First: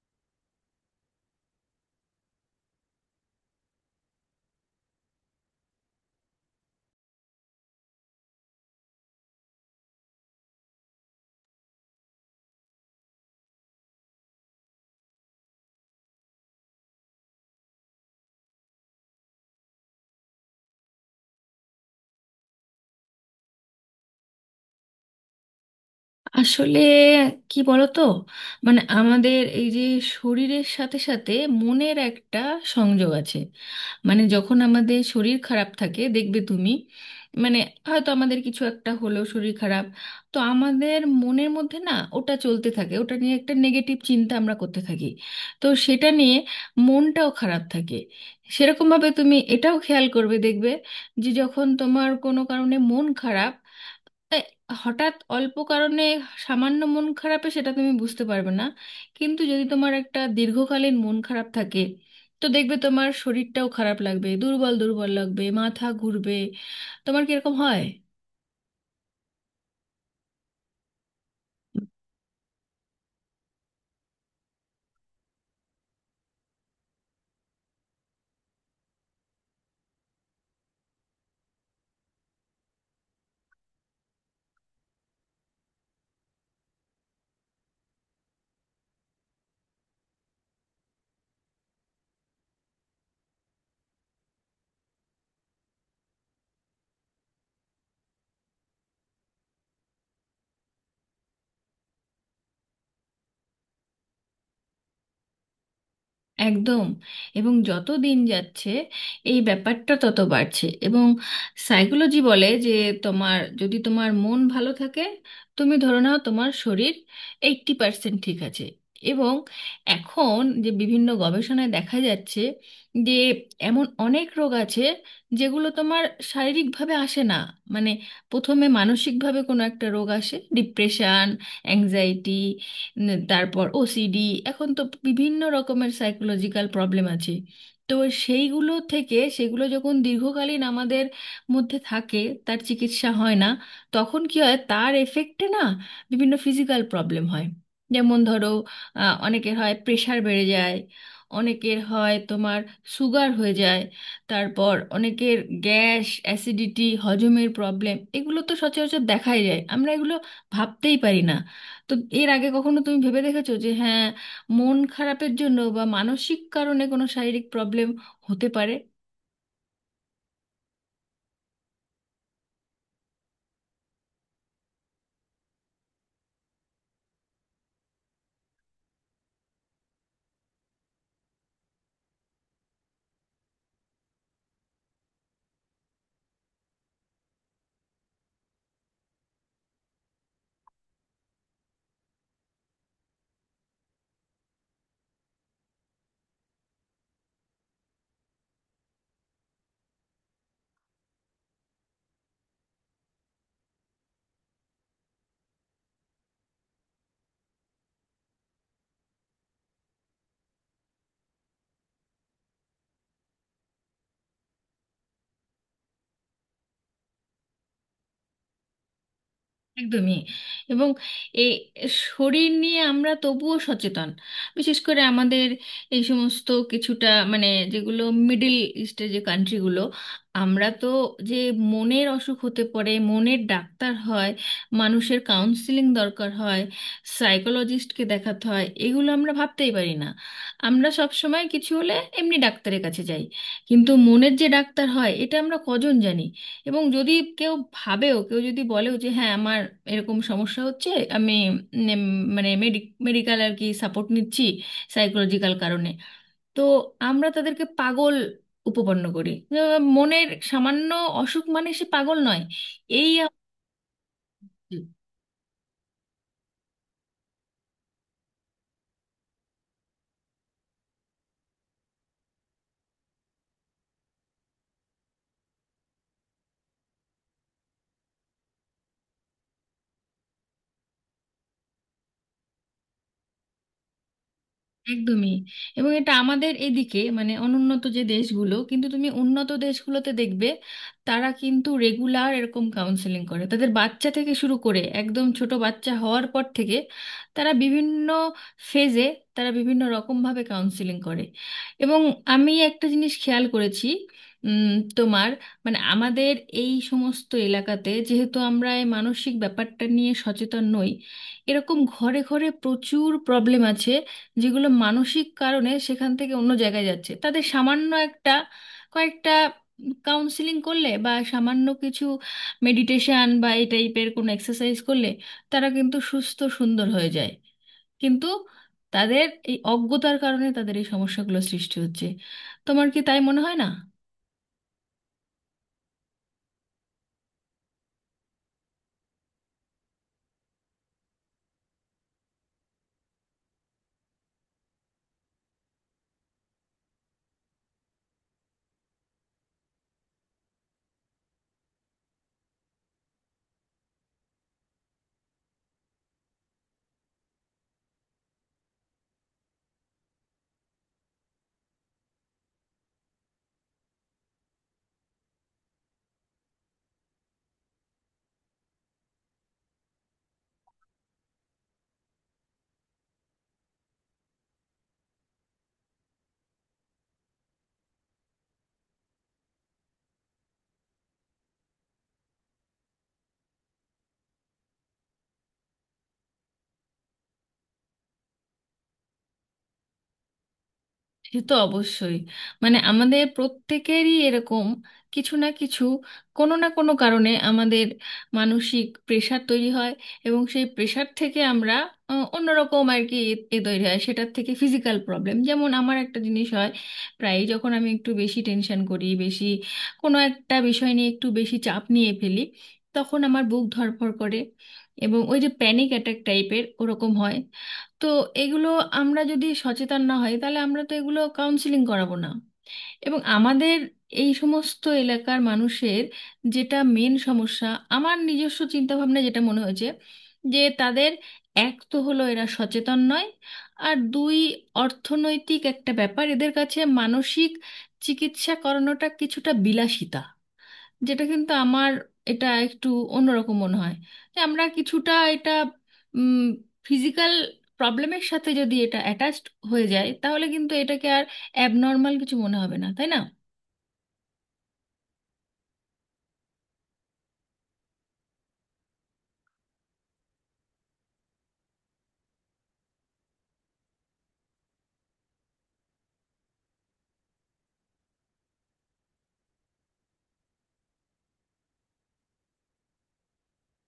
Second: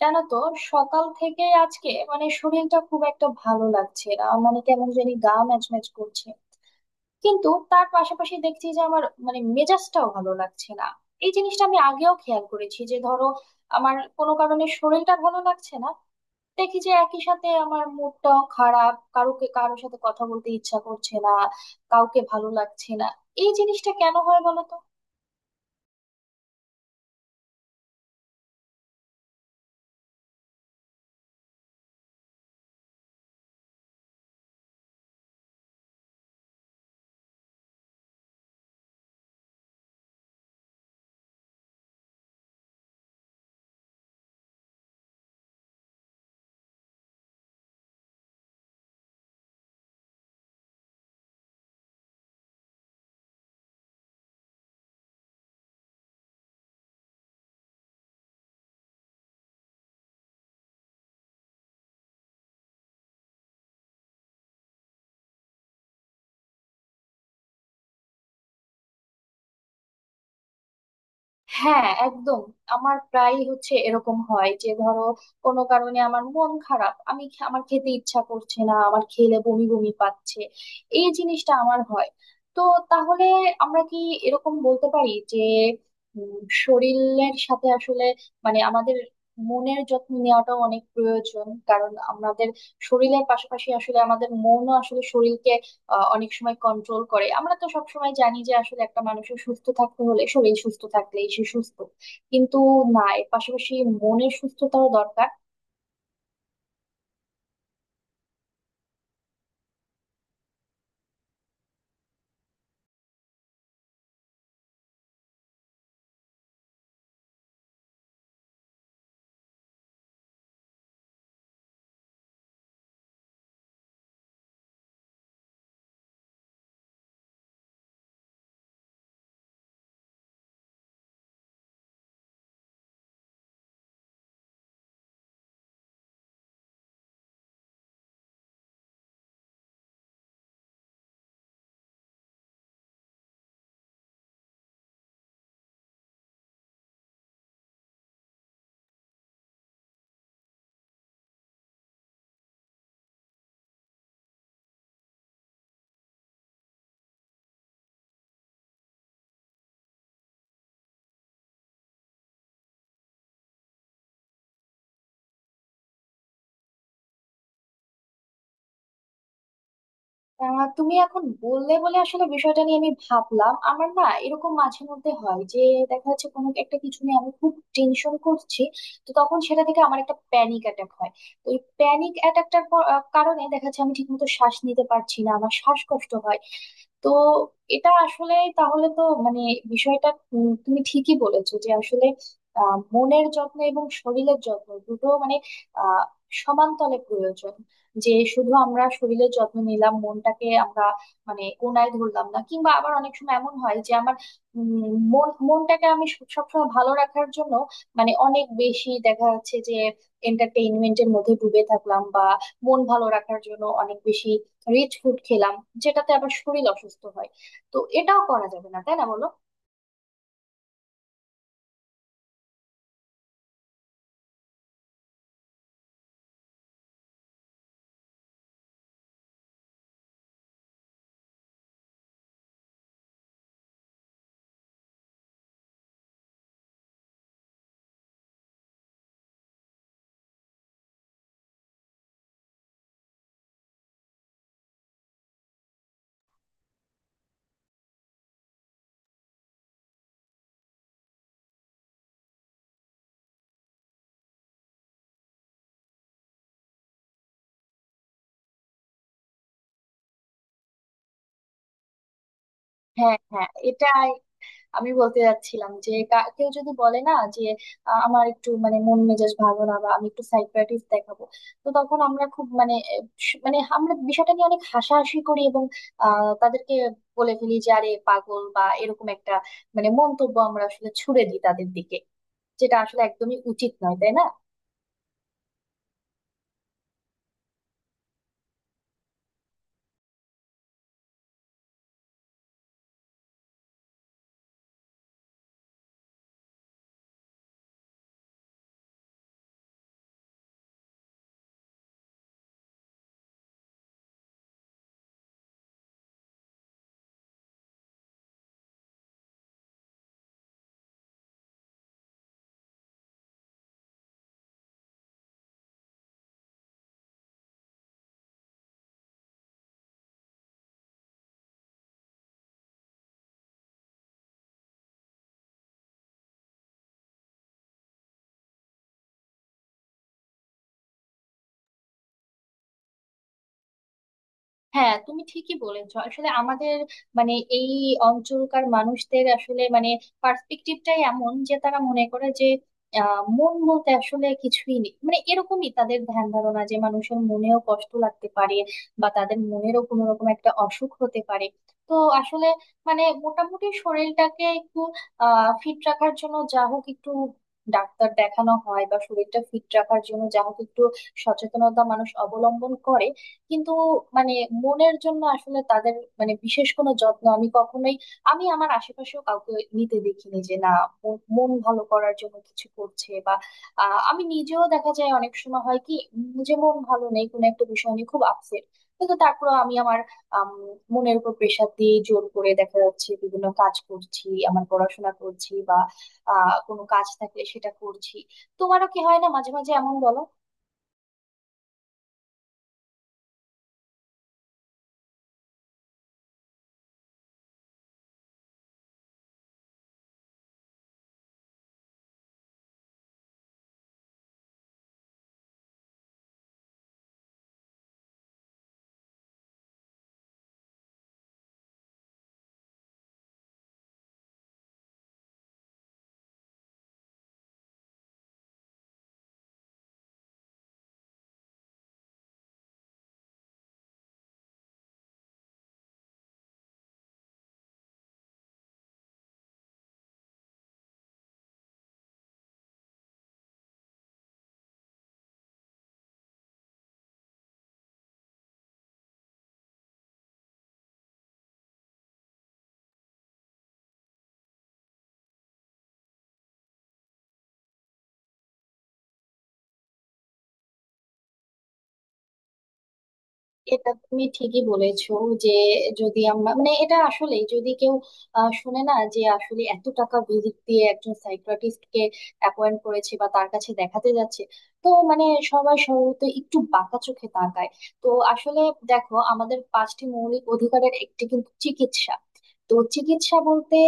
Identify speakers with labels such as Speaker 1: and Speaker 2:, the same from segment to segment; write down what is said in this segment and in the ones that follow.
Speaker 1: জানো তো, সকাল থেকে আজকে মানে শরীরটা খুব একটা ভালো লাগছে না, মানে কেমন জানি গা ম্যাচ ম্যাচ করছে। কিন্তু তার পাশাপাশি দেখছি যে আমার মানে মেজাজটাও ভালো লাগছে না। এই জিনিসটা আমি আগেও খেয়াল করেছি যে ধরো আমার কোনো কারণে শরীরটা ভালো লাগছে না, দেখি যে একই সাথে আমার মুডটাও খারাপ, কারোকে কারোর সাথে কথা বলতে ইচ্ছা করছে না, কাউকে ভালো লাগছে না। এই জিনিসটা কেন হয় বলো তো?
Speaker 2: আসলে কি বলতো, আমাদের এই যে শরীরের সাথে সাথে মনের একটা সংযোগ আছে। যখন আমাদের শরীর খারাপ থাকে দেখবে তুমি, মানে হয়তো আমাদের কিছু একটা হলো শরীর খারাপ, তো আমাদের মনের মধ্যে না ওটা চলতে থাকে, ওটা নিয়ে একটা নেগেটিভ চিন্তা আমরা করতে থাকি, তো সেটা নিয়ে মনটাও খারাপ থাকে। সেরকমভাবে তুমি এটাও খেয়াল করবে, দেখবে যে যখন তোমার কোনো কারণে মন খারাপ এ, হঠাৎ অল্প কারণে সামান্য মন খারাপে সেটা তুমি বুঝতে পারবে না, কিন্তু যদি তোমার একটা দীর্ঘকালীন মন খারাপ থাকে তো দেখবে তোমার শরীরটাও খারাপ লাগবে, দুর্বল দুর্বল লাগবে, মাথা ঘুরবে। তোমার কি এরকম হয়?
Speaker 1: হ্যাঁ, একদম। আমার প্রায় হচ্ছে, এরকম হয় যে ধরো কোনো কারণে আমার মন খারাপ, আমি আমার খেতে ইচ্ছা করছে না, আমার খেলে বমি বমি পাচ্ছে। এই জিনিসটা আমার হয়। তো তাহলে আমরা কি এরকম বলতে পারি যে উম, শরীরের সাথে আসলে মানে আমাদের মনের যত্ন নেওয়াটাও অনেক প্রয়োজন, কারণ আমাদের শরীরের পাশাপাশি আসলে আমাদের মনও আসলে শরীরকে অনেক সময় কন্ট্রোল করে। আমরা তো সব সময় জানি যে আসলে একটা মানুষের সুস্থ থাকতে হলে শরীর সুস্থ থাকলেই সে সুস্থ, কিন্তু না, এর পাশাপাশি মনের সুস্থতাও দরকার।
Speaker 2: একদম। এবং যত দিন যাচ্ছে এই ব্যাপারটা তত বাড়ছে। এবং সাইকোলজি বলে যে তোমার যদি তোমার মন ভালো থাকে, তুমি ধরে নাও তোমার শরীর 80% ঠিক আছে। এবং এখন যে বিভিন্ন গবেষণায় দেখা যাচ্ছে যে এমন অনেক রোগ আছে যেগুলো তোমার শারীরিকভাবে আসে না, মানে প্রথমে মানসিকভাবে কোনো একটা রোগ আসে, ডিপ্রেশন, অ্যাংজাইটি, তারপর ওসিডি। এখন তো বিভিন্ন রকমের সাইকোলজিক্যাল প্রবলেম আছে। তো সেইগুলো থেকে, সেগুলো যখন দীর্ঘকালীন আমাদের মধ্যে থাকে, তার চিকিৎসা হয় না, তখন কি হয় তার এফেক্টে না বিভিন্ন ফিজিক্যাল প্রবলেম হয়। যেমন ধরো, অনেকের হয় প্রেশার বেড়ে যায়, অনেকের হয় তোমার সুগার হয়ে যায়, তারপর অনেকের গ্যাস অ্যাসিডিটি হজমের প্রবলেম, এগুলো তো সচরাচর দেখাই যায়। আমরা এগুলো ভাবতেই পারি না। তো এর আগে কখনো তুমি ভেবে দেখেছো যে হ্যাঁ, মন খারাপের জন্য বা মানসিক কারণে কোনো শারীরিক প্রবলেম হতে পারে?
Speaker 1: তুমি এখন বললে বলে আসলে বিষয়টা নিয়ে আমি ভাবলাম, আমার না এরকম মাঝে মধ্যে হয় যে দেখা যাচ্ছে কোনো একটা কিছু নিয়ে আমি খুব টেনশন করছি, তো তখন সেটা থেকে আমার একটা প্যানিক অ্যাটাক হয়। তো এই প্যানিক অ্যাটাকটার কারণে দেখা যাচ্ছে আমি ঠিকমতো শ্বাস নিতে পারছি না, আমার শ্বাসকষ্ট হয়। তো এটা আসলে তাহলে তো মানে বিষয়টা, তুমি ঠিকই বলেছো যে আসলে মনের যত্ন এবং শরীরের যত্ন দুটো মানে আহ সমানতলে প্রয়োজন। যে শুধু আমরা শরীরের যত্ন নিলাম, মনটাকে আমরা মানে কোনায় ধরলাম না, কিংবা আবার অনেক সময় এমন হয় যে আমার উম, মন মনটাকে আমি সবসময় ভালো রাখার জন্য মানে অনেক বেশি দেখা যাচ্ছে যে এন্টারটেইনমেন্টের মধ্যে ডুবে থাকলাম, বা মন ভালো রাখার জন্য অনেক বেশি রিচ ফুড খেলাম, যেটাতে আবার শরীর অসুস্থ হয়। তো এটাও করা যাবে না, তাই না বলো?
Speaker 2: একদমই। এবং এই শরীর নিয়ে আমরা তবুও সচেতন, বিশেষ করে আমাদের এই সমস্ত কিছুটা মানে যেগুলো মিডল ইস্টের যে কান্ট্রিগুলো, আমরা তো যে মনের অসুখ হতে পারে, মনের ডাক্তার হয়, মানুষের কাউন্সিলিং দরকার হয়, সাইকোলজিস্টকে দেখাতে হয়, এগুলো আমরা ভাবতেই পারি না। আমরা সব সময় কিছু হলে এমনি ডাক্তারের কাছে যাই, কিন্তু মনের যে ডাক্তার হয় এটা আমরা কজন জানি। এবং যদি কেউ ভাবেও, কেউ যদি বলেও যে হ্যাঁ আমার এরকম সমস্যা হচ্ছে, আমি মানে মেডিকেল আর কি সাপোর্ট নিচ্ছি সাইকোলজিক্যাল কারণে, তো আমরা তাদেরকে পাগল উপপন্ন করি যে মনের সামান্য অসুখ মানে সে পাগল নয়। এই
Speaker 1: হ্যাঁ হ্যাঁ, এটাই আমি বলতে যাচ্ছিলাম যে কেউ যদি বলে না যে আমার একটু মানে মন মেজাজ ভালো না, বা আমি একটু সাইকিয়াট্রিস্ট দেখাবো, তো তখন আমরা খুব মানে মানে আমরা বিষয়টা নিয়ে অনেক হাসাহাসি করি, এবং তাদেরকে বলে ফেলি যে আরে পাগল, বা এরকম একটা মানে মন্তব্য আমরা আসলে ছুড়ে দিই তাদের দিকে, যেটা আসলে একদমই উচিত নয়, তাই না?
Speaker 2: একদমই। এবং এটা আমাদের এদিকে, মানে অনুন্নত যে দেশগুলো, কিন্তু তুমি উন্নত দেশগুলোতে দেখবে তারা কিন্তু রেগুলার এরকম কাউন্সেলিং করে তাদের বাচ্চা থেকে শুরু করে একদম ছোট বাচ্চা হওয়ার পর থেকে। তারা বিভিন্ন ফেজে, তারা বিভিন্ন রকমভাবে কাউন্সেলিং করে। এবং আমি একটা জিনিস খেয়াল করেছি, উম, তোমার মানে আমাদের এই সমস্ত এলাকাতে যেহেতু আমরা এই মানসিক ব্যাপারটা নিয়ে সচেতন নই, এরকম ঘরে ঘরে প্রচুর প্রবলেম আছে যেগুলো মানসিক কারণে সেখান থেকে অন্য জায়গায় যাচ্ছে। তাদের সামান্য একটা, কয়েকটা কাউন্সিলিং করলে বা সামান্য কিছু মেডিটেশন বা এই টাইপের কোনো এক্সারসাইজ করলে তারা কিন্তু সুস্থ সুন্দর হয়ে যায়, কিন্তু তাদের এই অজ্ঞতার কারণে তাদের এই সমস্যাগুলো সৃষ্টি হচ্ছে। তোমার কি তাই মনে হয় না?
Speaker 1: হ্যাঁ, তুমি ঠিকই বলেছো। আসলে আমাদের মানে এই অঞ্চলকার মানুষদের আসলে মানে পার্সপেক্টিভটাই এমন যে তারা মনে করে যে মন বলতে আসলে কিছুই নেই, মানে এরকমই তাদের ধ্যান ধারণা, যে মানুষের মনেও কষ্ট লাগতে পারে বা তাদের মনেরও কোনো রকম একটা অসুখ হতে পারে। তো আসলে মানে মোটামুটি শরীরটাকে একটু ফিট রাখার জন্য যা হোক একটু ডাক্তার দেখানো হয়, বা শরীরটা ফিট রাখার জন্য যা হোক একটু সচেতনতা মানুষ অবলম্বন করে, কিন্তু মানে মনের জন্য আসলে তাদের মানে বিশেষ কোনো যত্ন আমি কখনোই, আমি আমার আশেপাশেও কাউকে নিতে দেখিনি যে না, মন মন ভালো করার জন্য কিছু করছে। বা আমি নিজেও, দেখা যায় অনেক সময় হয় কি, যে মন ভালো নেই, কোনো একটা বিষয় নিয়ে খুব আপসেট, কিন্তু তারপর আমি আমার আম, মনের উপর প্রেশার দিয়ে জোর করে দেখা যাচ্ছে বিভিন্ন কাজ করছি, আমার পড়াশোনা করছি বা কোনো কাজ থাকলে সেটা করছি। তোমারও কি হয় না মাঝে মাঝে এমন, বলো?
Speaker 2: সে তো অবশ্যই। আমাদের প্রত্যেকেরই এরকম কিছু না কিছু কোনো না কোনো কারণে আমাদের মানসিক প্রেশার তৈরি হয়, এবং সেই প্রেশার থেকে আমরা অন্যরকম আর কি এ এ তৈরি হয় সেটার থেকে ফিজিক্যাল প্রবলেম। যেমন আমার একটা জিনিস হয়, প্রায়ই যখন আমি একটু বেশি টেনশন করি, বেশি কোনো একটা বিষয় নিয়ে একটু বেশি চাপ নিয়ে ফেলি, তখন আমার বুক ধড়ফড় করে এবং ওই যে প্যানিক অ্যাটাক টাইপের ওরকম হয়। তো এগুলো আমরা যদি সচেতন না হই তাহলে আমরা তো এগুলো কাউন্সিলিং করাবো না। এবং আমাদের এই সমস্ত এলাকার মানুষের যেটা মেন সমস্যা, আমার নিজস্ব চিন্তা ভাবনা যেটা মনে হয়েছে, যে তাদের এক তো হলো এরা সচেতন নয়, আর দুই অর্থনৈতিক একটা ব্যাপার, এদের কাছে মানসিক চিকিৎসা করানোটা কিছুটা বিলাসিতা, যেটা কিন্তু আমার এটা একটু অন্যরকম মনে হয়। যে আমরা কিছুটা এটা ফিজিক্যাল প্রবলেমের সাথে যদি এটা অ্যাটাচড হয়ে যায়, তাহলে কিন্তু এটাকে আর অ্যাবনর্মাল কিছু মনে হবে না, তাই না?
Speaker 1: এটা তুমি ঠিকই বলেছো যে যদি আমরা মানে এটা আসলে যদি কেউ শুনে না যে আসলে এত টাকা ভিজিট দিয়ে একজন সাইকিয়াট্রিস্ট কে অ্যাপয়েন্ট করেছে বা তার কাছে দেখাতে যাচ্ছে, তো মানে সবাই সম্ভবত একটু বাঁকা চোখে তাকায়। তো আসলে দেখো, আমাদের পাঁচটি মৌলিক অধিকারের একটি কিন্তু চিকিৎসা। তো চিকিৎসা বলতে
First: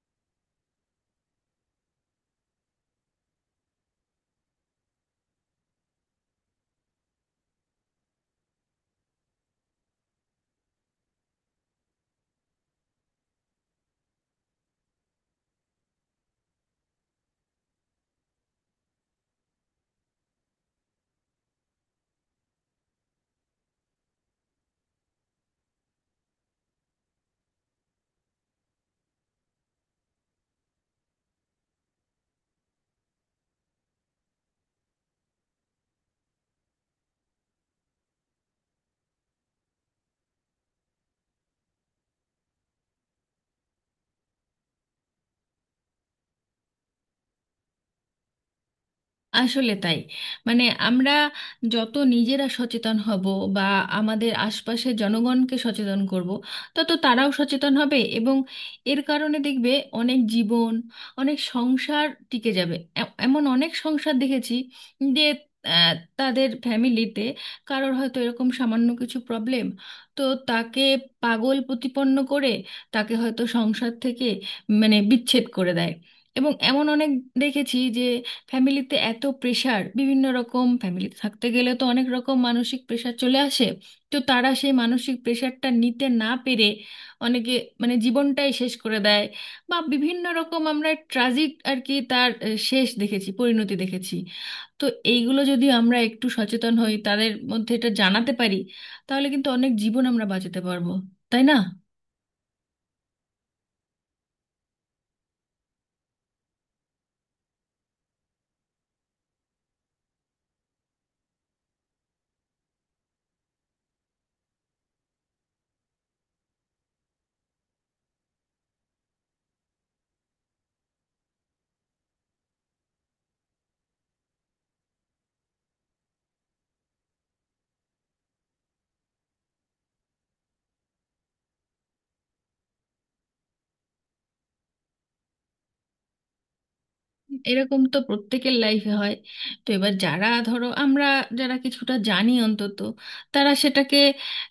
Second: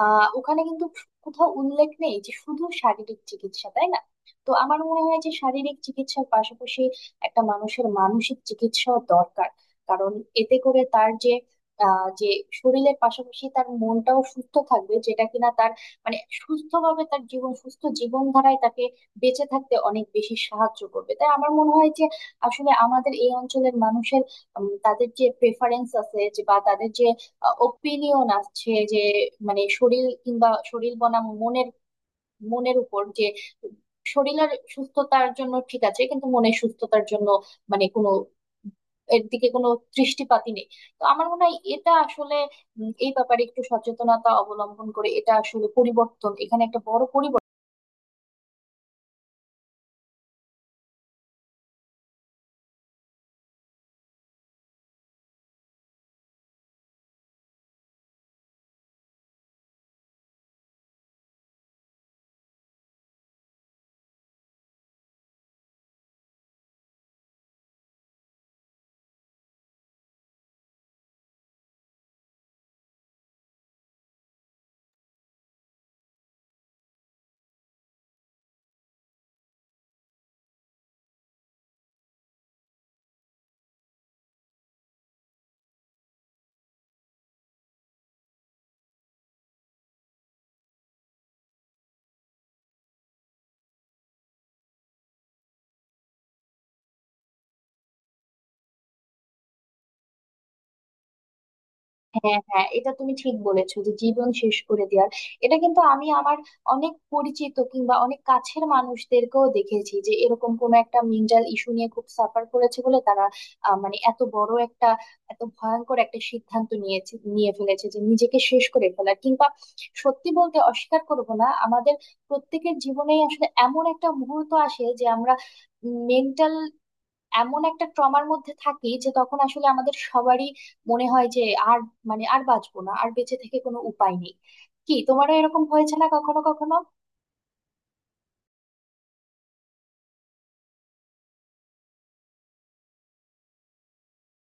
Speaker 1: ওখানে কিন্তু কোথাও উল্লেখ নেই যে শুধু শারীরিক চিকিৎসা, তাই না? তো আমার মনে হয় যে শারীরিক চিকিৎসার পাশাপাশি একটা মানুষের মানসিক চিকিৎসাও দরকার, কারণ এতে করে তার যে আহ, যে শরীরের পাশাপাশি তার মনটাও সুস্থ থাকবে, যেটা কিনা তার মানে সুস্থভাবে তার জীবন, সুস্থ জীবনধারায় তাকে বেঁচে থাকতে অনেক বেশি সাহায্য করবে। তাই আমার মনে হয় যে আসলে আমাদের এই অঞ্চলের মানুষের তাদের যে প্রেফারেন্স আছে, যে বা তাদের যে ওপিনিয়ন আছে যে মানে শরীর কিংবা শরীর বনাম মনের, মনের উপর যে শরীরের সুস্থতার জন্য ঠিক আছে কিন্তু মনের সুস্থতার জন্য মানে কোনো, এর দিকে কোনো দৃষ্টিপাতই নেই। তো আমার মনে হয় এটা আসলে এই ব্যাপারে একটু সচেতনতা অবলম্বন করে এটা আসলে পরিবর্তন, এখানে একটা বড় পরিবর্তন।
Speaker 2: আসলে তাই। আমরা যত নিজেরা সচেতন হব বা আমাদের আশপাশের জনগণকে সচেতন করব, তত তারাও সচেতন হবে এবং এর কারণে দেখবে অনেক জীবন, অনেক সংসার টিকে যাবে। এমন অনেক সংসার দেখেছি যে আহ, তাদের ফ্যামিলিতে কারোর হয়তো এরকম সামান্য কিছু প্রবলেম, তো তাকে পাগল প্রতিপন্ন করে তাকে হয়তো সংসার থেকে মানে বিচ্ছেদ করে দেয়। এবং এমন অনেক দেখেছি যে ফ্যামিলিতে এত প্রেশার, বিভিন্ন রকম ফ্যামিলিতে থাকতে গেলে তো অনেক রকম মানসিক প্রেশার চলে আসে, তো তারা সেই মানসিক প্রেশারটা নিতে না পেরে অনেকে মানে জীবনটাই শেষ করে দেয়, বা বিভিন্ন রকম আমরা ট্রাজিক আর কি তার শেষ দেখেছি, পরিণতি দেখেছি। তো এইগুলো যদি আমরা একটু সচেতন হই, তাদের মধ্যে এটা জানাতে পারি, তাহলে কিন্তু অনেক জীবন আমরা বাঁচাতে পারবো, তাই না?
Speaker 1: হ্যাঁ হ্যাঁ, এটা তুমি ঠিক বলেছো যে জীবন শেষ করে দেওয়ার, এটা কিন্তু আমি আমার অনেক পরিচিত কিংবা অনেক কাছের মানুষদেরকেও দেখেছি যে এরকম কোনো একটা মেন্টাল ইস্যু নিয়ে খুব সাফার করেছে বলে তারা মানে এত বড় একটা, এত ভয়ঙ্কর একটা সিদ্ধান্ত নিয়েছে, নিয়ে ফেলেছে যে নিজেকে শেষ করে ফেলার, কিংবা সত্যি বলতে অস্বীকার করব না, আমাদের প্রত্যেকের জীবনেই আসলে এমন একটা মুহূর্ত আসে যে আমরা মেন্টাল এমন একটা ট্রমার মধ্যে থাকি যে তখন আসলে আমাদের সবারই মনে হয় যে আর মানে আর বাঁচবো না, আর বেঁচে থেকে কোনো উপায় নেই। কি, তোমারও এরকম হয়েছে না কখনো কখনো?
Speaker 2: এরকম তো প্রত্যেকের লাইফে হয়। তো এবার যারা, ধরো আমরা যারা কিছুটা জানি অন্তত, তারা সেটাকে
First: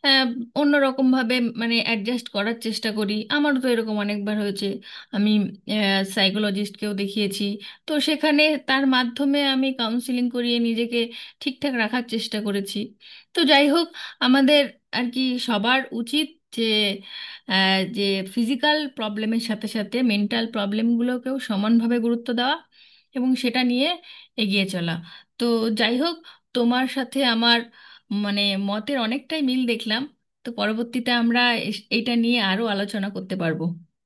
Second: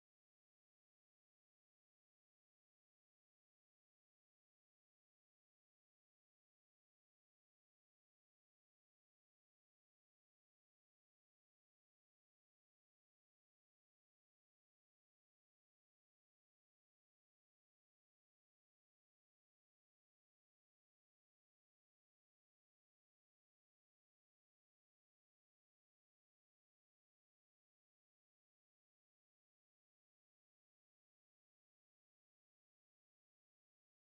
Speaker 2: আহ, অন্যরকম ভাবে মানে অ্যাডজাস্ট করার চেষ্টা করি। আমারও তো এরকম অনেকবার হয়েছে, আমি সাইকোলজিস্টকেও দেখিয়েছি। তো সেখানে তার মাধ্যমে আমি কাউন্সিলিং করিয়ে নিজেকে ঠিকঠাক রাখার চেষ্টা করেছি। তো যাই হোক, আমাদের আর কি সবার উচিত যে আহ, যে ফিজিক্যাল প্রবলেমের সাথে সাথে মেন্টাল প্রবলেমগুলোকেও সমানভাবে গুরুত্ব দেওয়া এবং সেটা নিয়ে এগিয়ে চলা। তো যাই হোক, তোমার সাথে আমার মানে মতের অনেকটাই মিল দেখলাম। তো পরবর্তীতে আমরা এটা নিয়ে আরো আলোচনা করতে পারবো।